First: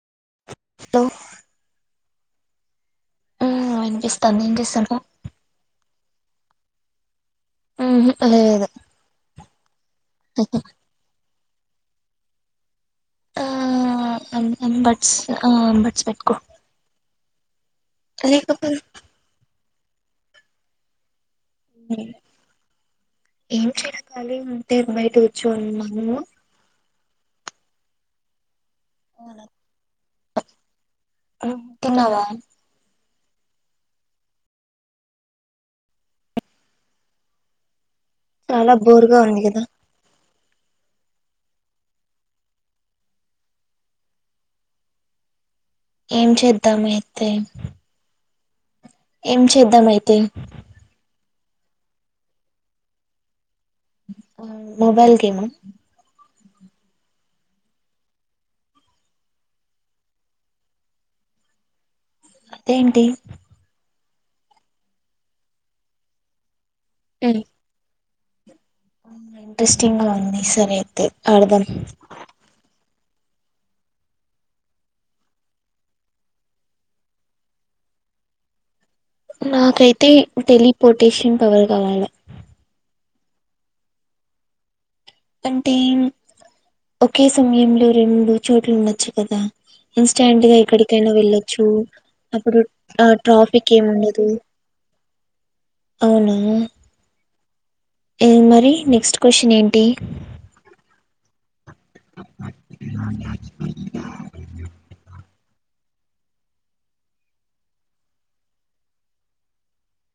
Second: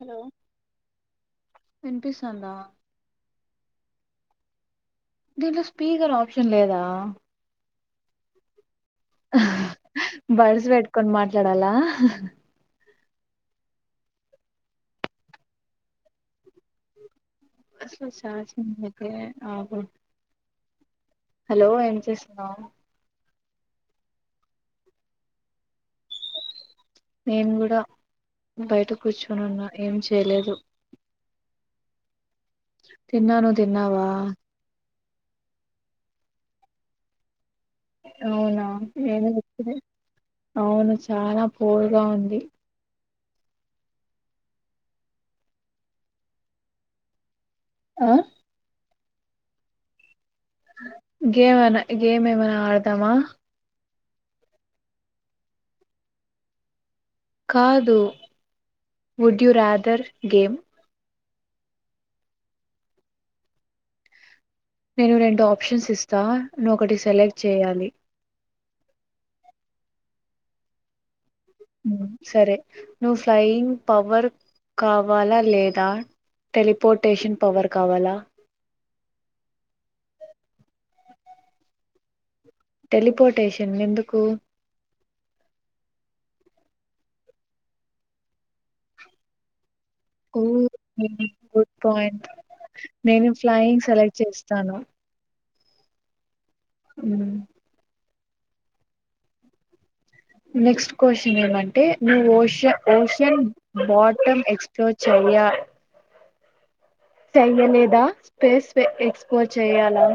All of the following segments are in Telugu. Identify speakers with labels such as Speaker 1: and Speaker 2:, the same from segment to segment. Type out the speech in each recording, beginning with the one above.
Speaker 1: హలో
Speaker 2: హలో
Speaker 1: విన్పిస్తందా.
Speaker 2: ఆ అనిపిస్తంది, ఏం జేస్తాన్నావ్.
Speaker 1: దీంట్లో స్పీకర్ ఆప్షన్ లేదా?
Speaker 2: ఉమ్ హు లేదు.
Speaker 1: బర్డ్స్ బేట్టుకొని మాట్లాడాలా.
Speaker 2: ఆ అమ్ అమ్ బర్డ్స్, ఆ బర్డ్స్ పెట్టుకో.
Speaker 1: అసల్
Speaker 2: లేకపోతే
Speaker 1: ఛార్జింగ్ అయితే ఆగద్. హలో ఏం చేస్తున్నావ్.
Speaker 2: ఏం చేస్తలేను, ఉట్టిగానే బయట కూర్చోనీ ఉన్న నువ్వు.
Speaker 1: నేన్ గుడా బయట కూర్చుని ఉన్నా, ఏం చేయ్ లేదు.
Speaker 2: తిన్నావా.
Speaker 1: తిన్నా, ను తిన్నావా. అవునా,
Speaker 2: చాలా బోర్గా
Speaker 1: నేను
Speaker 2: ఉంది
Speaker 1: [unintelligible]
Speaker 2: కదా
Speaker 1: తే. అవును, చాలా పూర్ గా ఉంది.
Speaker 2: ఏం చేద్దాం అయితే,
Speaker 1: ఆ.
Speaker 2: ఏం చేద్దాం అయితే.
Speaker 1: గేమ్ అనా, గేమ్ ఏమన్నా ఆడదామా.
Speaker 2: ఆ మొబైల్ గేమా.
Speaker 1: కాదు, వుడ్ యు రాదర్ గేమ్.
Speaker 2: అదేంటి?
Speaker 1: నేను రెండు ఆప్షన్స్ ఇస్తా, నువ్ ఒకటి సెలెక్ట్ చేయాలి.
Speaker 2: ఉమ్. ఇంట్రెస్టింగ్ గా ఉంది, సరే అయితే. ఆడదాం
Speaker 1: ఉమ్ సరే. నువ్వు ఫ్లయింగ్ పవర్ కావాలా లేదా? టెలిపోర్టేషన్ పవర్ కావాలా?
Speaker 2: నాకైతే, టెలిపోర్టేషన్ పవర్ కావాలే.
Speaker 1: టెలిపోర్టేషన్ ఎందుకు?
Speaker 2: అంటే, ఒకే సమయంలో రెండు చోట్లు ఉండొచ్చు కదా.
Speaker 1: ఓ
Speaker 2: ఇన్స్టాంట్గా ఎక్కడికైనా వెళ్ళొచ్చు,
Speaker 1: గుడ్ పాయింట్
Speaker 2: అప్పుడు
Speaker 1: నేను
Speaker 2: ట్రాఫిక్
Speaker 1: ఫ్లయింగ్ సెలెక్ట్
Speaker 2: ఏమిండదు.
Speaker 1: చేస్తాను
Speaker 2: అవునా
Speaker 1: మ్ఉ
Speaker 2: ఏం మరి నెక్స్ట్ క్వశ్చన్ ఏంటి?
Speaker 1: నెక్స్ట్ క్వశ్చన్ ఏం అంటే నువ్వు ఓష ఓషన్ బాటమ్ ఎక్స్ప్లోర్ చేయాలి. చెయ్యలేదా స్పేస్ ఎక్స్ప్లోర్ చెయ్యాలా?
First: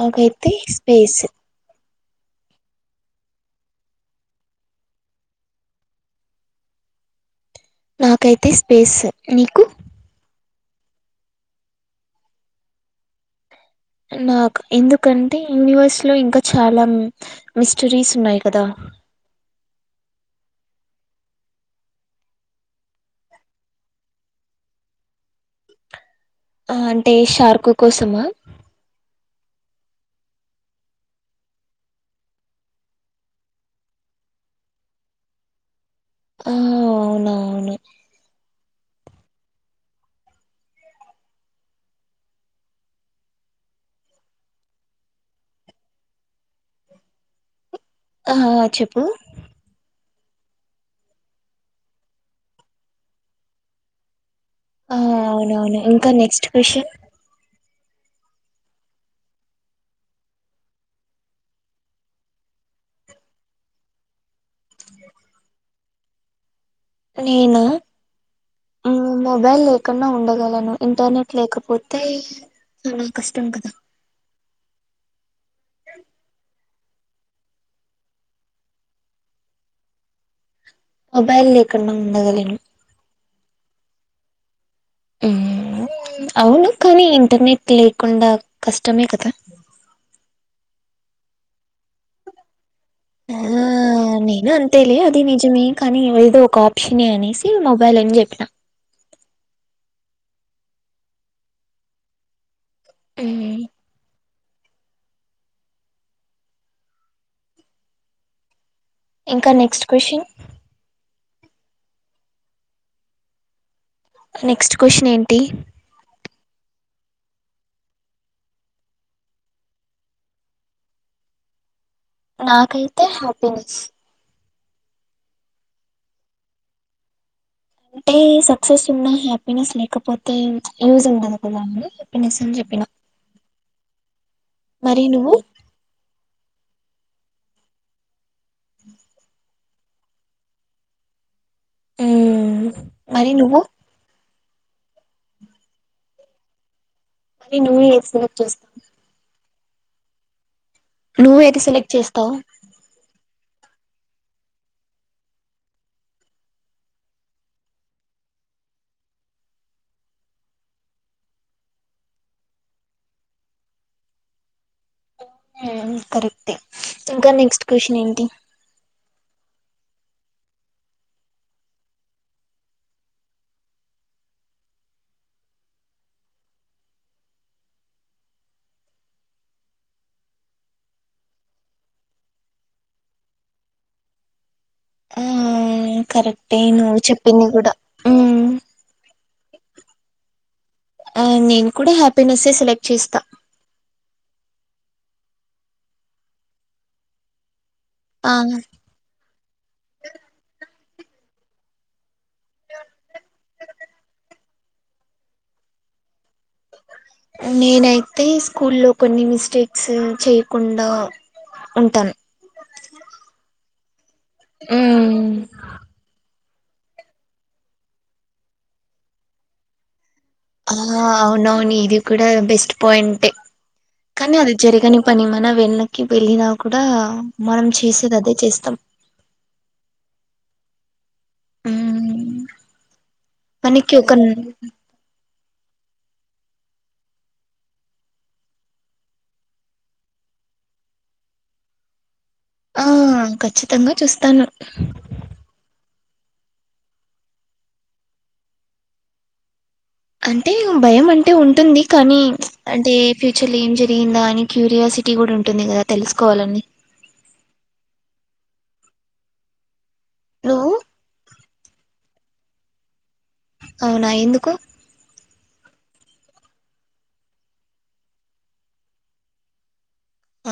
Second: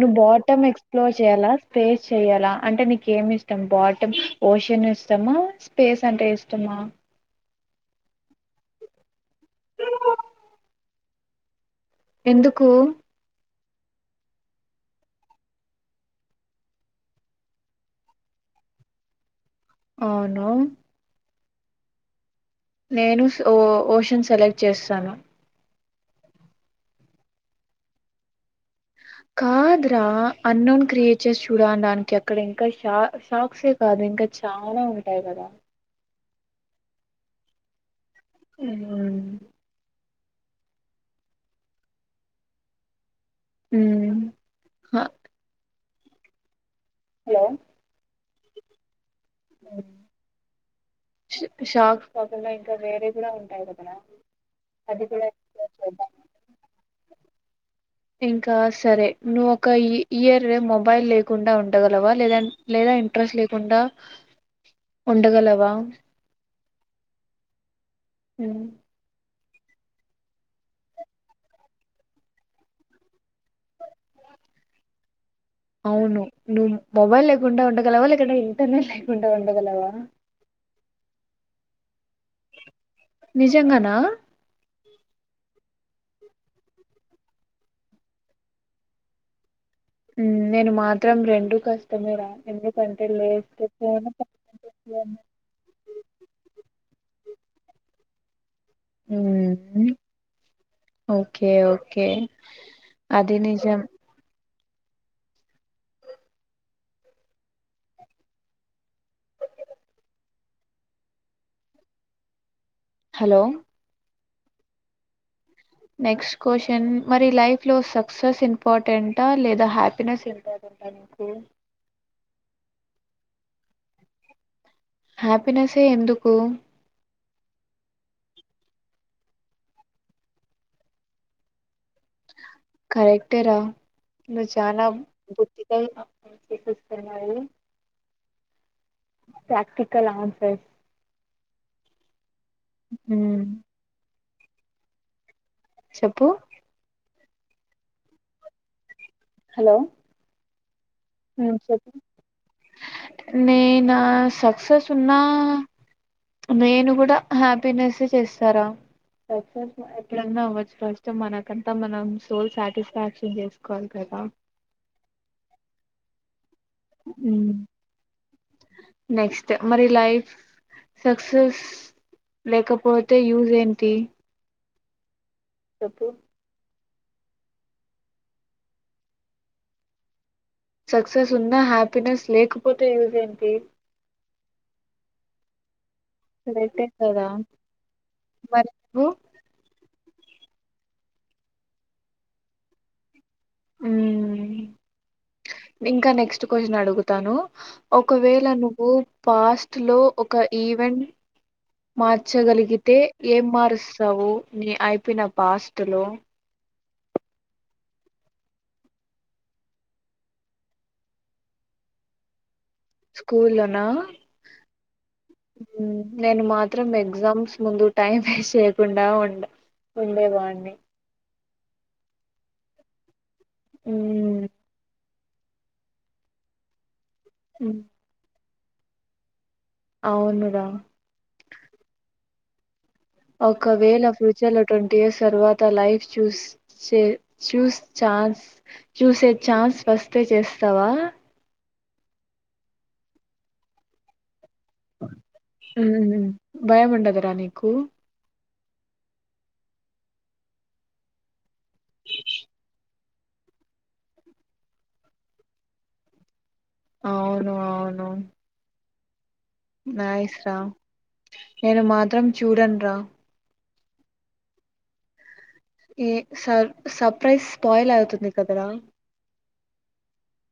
Speaker 1: నువ్ బాటమ్ ఎక్స్ప్లోర్
Speaker 2: స్పేస్
Speaker 1: చేయ్యాలా స్పేస్ చెయ్యాలా అంటే నీకేమి ఇష్టం బాటమ్ ఓషన్ ఇష్టమా? స్పేస్ అంటే ఇష్టమా?
Speaker 2: నాకైతే స్పేస్. నీకు
Speaker 1: ఎందుకు?
Speaker 2: నాకు ఎందుకంటే యూనివర్స్ లో ఇంకా చాలా మిస్టరీస్ ఉన్నాయి కదా,
Speaker 1: అవునా? నేను సో ఓ ఓషన్ సెలెక్ట్ చేస్తాను.
Speaker 2: ఆ అంటే షార్కో కోసమా.
Speaker 1: కాదు రా అన్నోన్ క్రియేచర్స్ చూడడానికి అక్కడ ఇంకా షార్క్సే కాదు. ఇంకా చాాలా ఉంటాయి కదా.
Speaker 2: ఆ అవునవును.
Speaker 1: హమ్ మ్ ఆ హలో!
Speaker 2: ఆ హా హా చెప్పు
Speaker 1: ఉ షార్క్స్ పగలైతే ఇంకా వేరే కూడా ఉంటాయి కదా.
Speaker 2: ఆ అవునవును ఇంకా నెక్స్ట్ క్వశ్చన్.
Speaker 1: ఇంకా సరే. నువ్వు ఒక ఇ ఇయర్ మొబైల్ లేకుండా ఉండగలవా లేదా లేదా ఇంట్రెస్ట్ లేకుండా ఉండగలవా?
Speaker 2: నేను.
Speaker 1: మ్
Speaker 2: మొబైల్ లేకుండా ఉండగలను ఇంటర్నెట్ లేకపోతే, చాలా కష్టం కదా
Speaker 1: అవును నువ్వు మొబైల్ లేకుండా ఉండగలవా? లేకుంటే ఇంటర్నెట్ లేకుండా ఉండగలవా?
Speaker 2: మొబైల్ లేకుండా ఉండగలను.
Speaker 1: ఆ
Speaker 2: అవును కానీ ఇంటర్నెట్ లేకుండా కష్టమే కదా.
Speaker 1: నేను మాత్రం రెండూ కష్టమే రా
Speaker 2: ఆ నేను అంతేలే
Speaker 1: పెట్టేయాలి.
Speaker 2: అది నిజమే కానీ ఏదో ఒక ఆప్షనే అనేసి. ఇ మొబైల్ అని చెప్పినా.
Speaker 1: ఉ ఓకే ఓకే అది
Speaker 2: మ్మ్
Speaker 1: నిజం
Speaker 2: ఇంకా next question
Speaker 1: hello!
Speaker 2: Next question ఏంటి?
Speaker 1: నెక్స్ట్ క్వశ్చన్ మరి లైఫ్ లో సక్సెస్ ఇంపార్టెంటా లేదా హ్యాపీనెస్ ఇంపార్టెంటెంటా. అయితే
Speaker 2: నాకైతే హ్యాపీనెస్.
Speaker 1: హ్యాపీనెస్సే ఎందుకు?
Speaker 2: అంటే సక్సెస్ ఉన్న హ్యాపీనెస్ లేకపోతే యూజ్ ఉండదు కదా. హ్యాపీనెస్ అని చెప్పిన
Speaker 1: కరెక్టే రా నువు చానా
Speaker 2: మరి నువ్వు
Speaker 1: బుద్ది గా అ ప్రాక్టికల్ ఆన్సర్
Speaker 2: ఉమ్ మరి నువ్వు
Speaker 1: చెప్పు
Speaker 2: మరి నువ్వు ఏమి సెలక్ట్ చేసావ్.
Speaker 1: హలో ఉమ్
Speaker 2: నువ్వేది
Speaker 1: చెప్పు
Speaker 2: సెలెక్ట్ చేస్తావు
Speaker 1: నేనా సక్సస్ ఉన్నా నేను కూడా హ్యాపీనెస్ చేస్తారా. సక్సెస్ ఎప్పుడన్నా అవ్వొచ్చు ఫస్ట్ మనకంతా మనం సోల్ సాటిస్ఫాక్షన్ చేసుకోవాలి కద్. ఆ
Speaker 2: ఉమ్ కరెక్టే ఇంకా నెక్స్ట్ కొశున్ ఏంటి?
Speaker 1: నెక్స్ట్ మరి లైఫ్ సక్సెస్ లేకపోతే యూజ్ ఏంటి. చెప్పు సక్సెస్ ఉన్నా హ్యాపీనెస్ లేకపోతే యూజ్ ఏంటి.
Speaker 2: ఊమ్
Speaker 1: కరక్టే కదా
Speaker 2: మ్మ్
Speaker 1: వరకు
Speaker 2: ఆ నేను కూడా హ్యాపీనెస్సే సెలెక్ట్ చేస్తా.
Speaker 1: ఉమ్ ఇంకా నెక్స్ట్ కొశున్ అడుగుతాను
Speaker 2: ఆ
Speaker 1: ఒకవేళ నువ్వు పాస్ట్లో ఒక ఈవెంట్ మార్చగలిగితే ఏం మారుస్తావు నీ అయిపోయిన పాస్ట్ లో
Speaker 2: నేనైతే స్కూల్లో కొన్ని మిస్టేక్స్ చేయ్కుండా ఉంటాన్.
Speaker 1: నా
Speaker 2: మ్మ్
Speaker 1: నేను మాత్ మాత్రం ఎగ్జామ్స్ ముందు టైం వేస్ట్ చెయ్యకుండా ఉండ ఉండేవాడిని
Speaker 2: ఆ అవునవును ఇది కూడా బెస్ట్ పాయింటే కానీ
Speaker 1: ఉమ్
Speaker 2: అది జరిగని పని మన వెనక్కి వెళ్ళినా కూడా మనం చేసేది అదే చేస్తాం.
Speaker 1: అవును రా.
Speaker 2: ఉమ్
Speaker 1: ఒకవేళ ఫ్యూచర్లో ట్వంటీ ఇయర్స్ తర్వా లైఫ్ చూస్ చే చూస్ ఛాన్స్ చూసే చాన్స్ ఫస్తే చేస్ స్తవా?
Speaker 2: ఆ ఖచ్చితంగా చూస్తాను.
Speaker 1: మ్మ్. భయం ఉండదురా నీకు
Speaker 2: అంటే భయం అంటే ఉంటుంది కానీ అంటే ఫ్యూచర్లో ఏం జరిగిందా అని క్యూరియస్ సిటీ కూడా ఉంటుంది కదా తెలుసుకోవాలని
Speaker 1: అవును అవును నైస్ రా
Speaker 2: నువ్వు
Speaker 1: నేను మాత్రం చూడన్ రా
Speaker 2: అవునా ఎందుకు?
Speaker 1: ఎ స సర్ సర్ప్రైజ్ స్పాయిల్ అవుతుంది కదరా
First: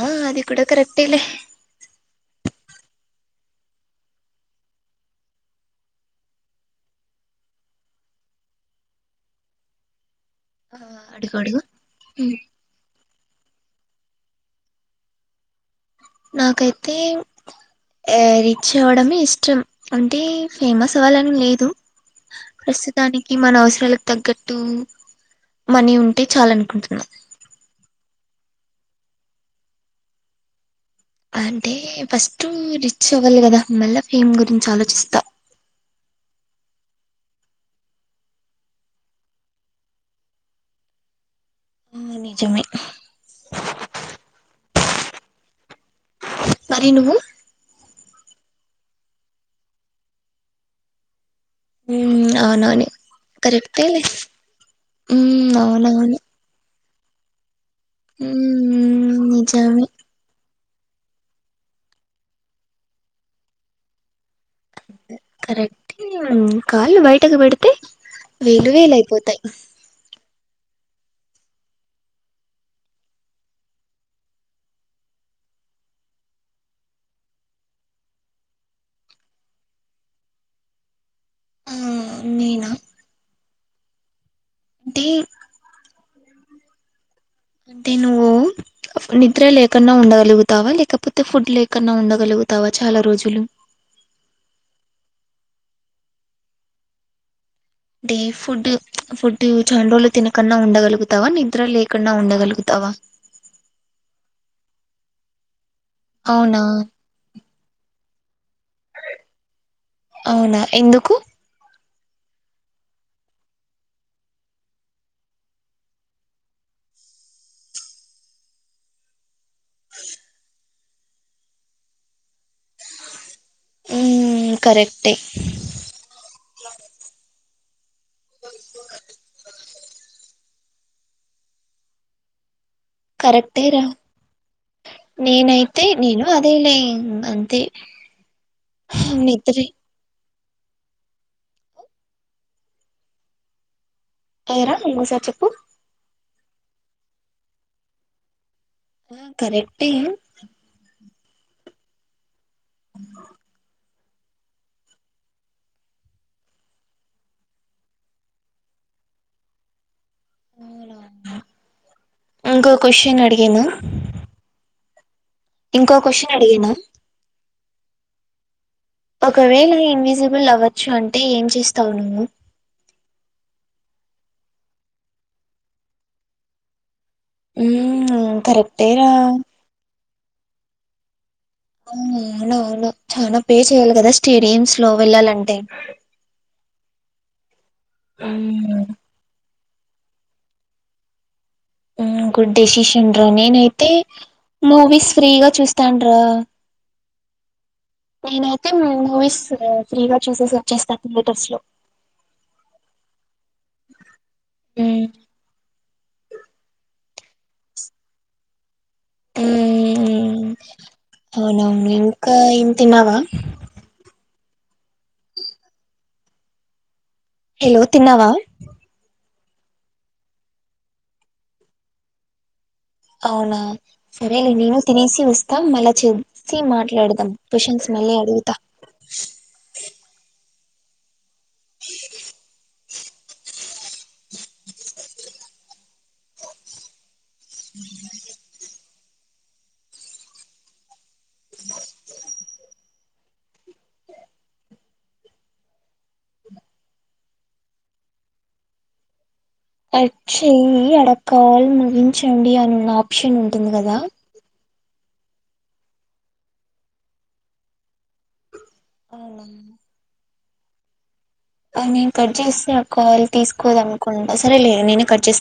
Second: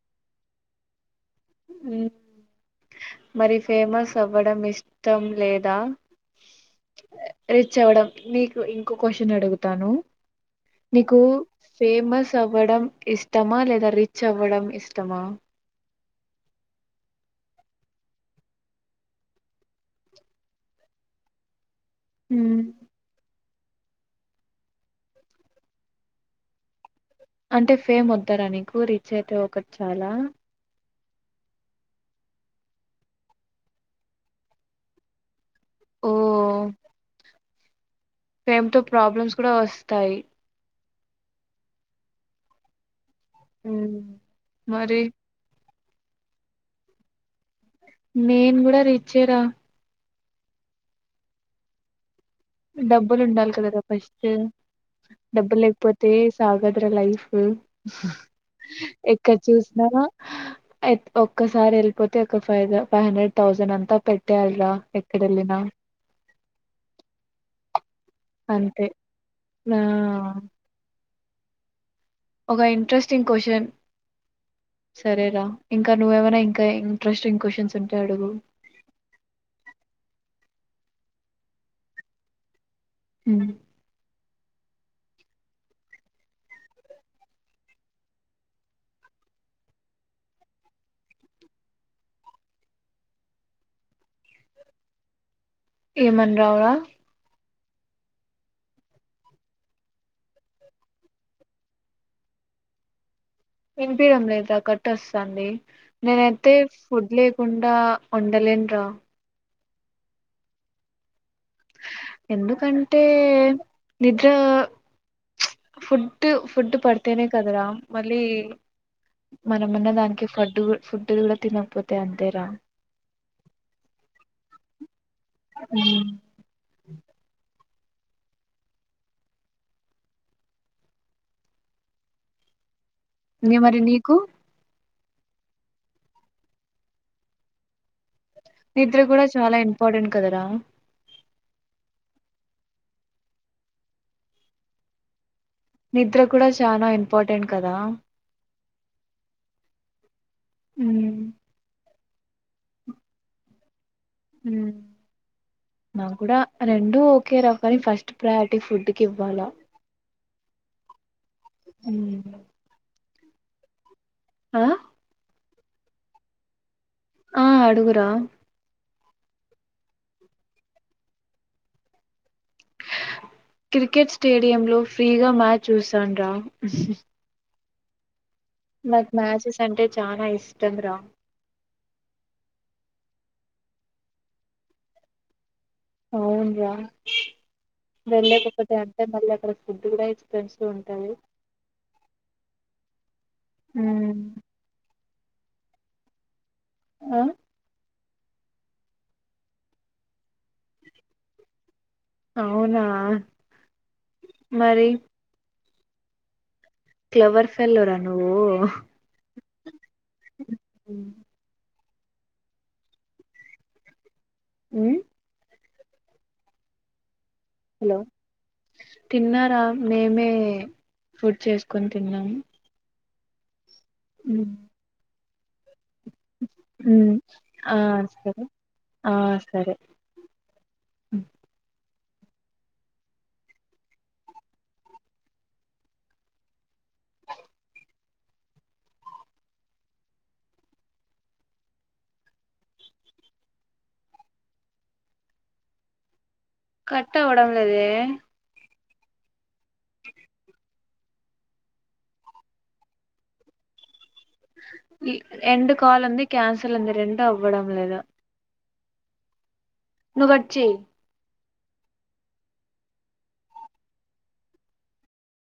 Speaker 2: ఆ అది కూడా కరెక్టే లే
Speaker 1: ఉ మరి ఫేమస్ అవ్వడం ఇష్టం లేదా? రిచ్ అవ్వడం నీకు ఇంకో కొశున్ అడుగుతాను.
Speaker 2: ఆ,
Speaker 1: నీకు
Speaker 2: అడుగు అడుగు
Speaker 1: ఫేమస్
Speaker 2: ఉమ్.
Speaker 1: అవ్వడం ఇష్ ఇష్టమా లేదా రిచ్ అవ్వడం ఇష్టమా?
Speaker 2: నాకైతే ఆ రిచ్ అవ్వడమే ఇష్టం అంటే ఫేమస్ అవ్వాలని లేదు
Speaker 1: మ్,
Speaker 2: ప్రస్తుతానికి ఈ మన అవసరాలకు తగ్గట్టు మనీ ఉంటే చాల అనుకుంటున్నాం
Speaker 1: అంటే ఫేమ్ వద్దారా నీకు రీచ్ అయితే ఒకటి చాలా
Speaker 2: అంటే ఫస్ట్ రిచ్ అవ్వాలి కదా మళ్ళ ఫేమ్ గురించి ఆలోచిస్తా
Speaker 1: ఓ ఫేమ్ త ప్రాబ్లమ్స్ కూడా వస్తాయి
Speaker 2: నిజమే
Speaker 1: ఉ మరి
Speaker 2: మరి నువ్వు
Speaker 1: నేను కూడా రిచ్చేరా
Speaker 2: ఉమ్, అవునవును
Speaker 1: డబ్బులు ఉండాలి కదా
Speaker 2: కరెక్టేలే
Speaker 1: ఫస్ట్
Speaker 2: హ్మ్
Speaker 1: డబ్బులు లేకపోతే
Speaker 2: అవునవును
Speaker 1: సాగ ఇ లైఫ్
Speaker 2: హ్మ్
Speaker 1: ఎక్కడ
Speaker 2: నిజమే
Speaker 1: చూసినా ఒక్కసారి వెళ్ళిపోతే ఒక ఫైవ్ ఫైవ్ హండ్రెడ్ థౌసండ్ అంతా పె
Speaker 2: కరెక్ట్ కాళ్ళు బయటకు పెడితే వేలు
Speaker 1: అంతే
Speaker 2: వేలయిపోతాయి
Speaker 1: నా ఒక ఇంట్రెస్టింగ్ క్వశ్చన్ సరేరా ఇంకా నువ్వేమైనా ఇంకా ఇంట్రెస్టింగ్ క్వశ్చన్స్ ఉంటాయి అడుగు
Speaker 2: ఆ నేనా
Speaker 1: ఉ
Speaker 2: టి తి నువ్వు నిద్ర లేకున్నా ఉండగలుగుతావా లేకపోతే ఫుడ్ లేకుం ఉండగలుగుతావా చాలా రోజులు
Speaker 1: ఏమంటావురా
Speaker 2: అంటే ఫుడ్ ఫుడ్ చాండోలు తినకుండా ఉండగలుగుతావా నిద్ర లేకుండా ఉండగలుగుతావా అవా
Speaker 1: వినిపిడం లేదు కట్ వస్తుండి నేనైతే
Speaker 2: అవునా
Speaker 1: ఫుడ్ లేకుండా ఉండలేను రా
Speaker 2: అవునా ఎందుకు
Speaker 1: ఎందుకంటే నిద్ర ఫుడ్ ఫుడ్ పడితేనే కదరా మళ్ళీ మనమన్న దానికి ఫడ్ ఫుడ్ కూడా తినకపోతే అంతేరా
Speaker 2: ఉ కరెక్ట్
Speaker 1: అ ఇగా
Speaker 2: కరెక్టే
Speaker 1: మరి
Speaker 2: రా
Speaker 1: నీకు
Speaker 2: నేనైతే నేను అదే లే అంతే
Speaker 1: నిద్ర కూడా చాలా
Speaker 2: నిద్ర
Speaker 1: ఇంపార్టెంట్ కదరా
Speaker 2: అయరాంగసారి చెప్పు
Speaker 1: నిద్ర కూడా చాలా ఇంపార్టెంట్ కదా
Speaker 2: కరెక్టే
Speaker 1: ఉ
Speaker 2: అ
Speaker 1: ఉ నాకు కూడా రెండు ఒకరా కాన్ని ఫస్ట్ ప్రయారిటీ ఫుడ్ కి ఇవ్వాలా
Speaker 2: ఇంకో క్వశ్చన్ అడిగిన
Speaker 1: ఆ
Speaker 2: ఇంకో క్వశ్చన్ అడిగనా
Speaker 1: ఆ అడుగురా
Speaker 2: ఒకవేళ ఇన్విజిబుల్ అవ్వచ్చు అంటే ఏం చేస్తావు నువ్వు
Speaker 1: క్రికెట్ స్టేడియంలో ఫ్రీగా మ్యాచ్ చూశాను రా
Speaker 2: మ్
Speaker 1: నాకు
Speaker 2: కరెక్టేరా
Speaker 1: మ్యాచెస్ అంటే చానా ఇష్టం రా
Speaker 2: ఆ అవున అవును చనా పే చేయ్యాలి కదా స్టేడియమ్స్ లో వెళ్లాలంటే
Speaker 1: అవునురా వెళ్ళ ఒక్కటే
Speaker 2: మ్మ్
Speaker 1: అంటే మళ్ళ అ ఫుడ్ కూడా ఎక్స్పెసీవ్ ఉంటాది
Speaker 2: గుడ్ డెసిషన్ రా నేనైతే మూవీస్ ఫ్రీగా చూస్తాడ్రా
Speaker 1: అ!
Speaker 2: నేనైతే మూవీస్ ఫ్రీగా చూసేసి వచ్చేస్తా థియేటర్స్ లో
Speaker 1: అవునా మరి
Speaker 2: మ్మ్
Speaker 1: క్లవర్ ఫెలోరా నువ్వు
Speaker 2: మ్మ్మ్ అవునవును ఇంక ఏం తిన్నావా
Speaker 1: మ్
Speaker 2: హెలో
Speaker 1: హలో
Speaker 2: తిన్నావా
Speaker 1: తిన్నారా మేమే ఫుడ్ చేసుకొని తిన్నాము
Speaker 2: అవునా సరే
Speaker 1: ఉమ్,
Speaker 2: నేను తినేసి వస్తా మళ్ళ చే సి
Speaker 1: ఉమ్,
Speaker 2: మాట్లాడదాం
Speaker 1: ఆ
Speaker 2: క్వశ్చన్స్ మళ్ళి
Speaker 1: సరే
Speaker 2: అడుగుతా
Speaker 1: అ
Speaker 2: అ
Speaker 1: కట్ అవ్వడం లేదే
Speaker 2: కట్ చేయ్యి అడకాల ముగించండి అని ఉన్న ఆప్షన్ ఉంటుంది కదా
Speaker 1: ఇ ఎండ్ కాల్ ఉంది క్యాన్సిల్ ఉంది రెండు అవ్వడం లేదు
Speaker 2: అవునా
Speaker 1: నువ్వు గట్ చేయ్
Speaker 2: నేను కట్ జేసా కాల్ తీసుకోదనుకుంటా సరేలే నేనే కట్ చేస్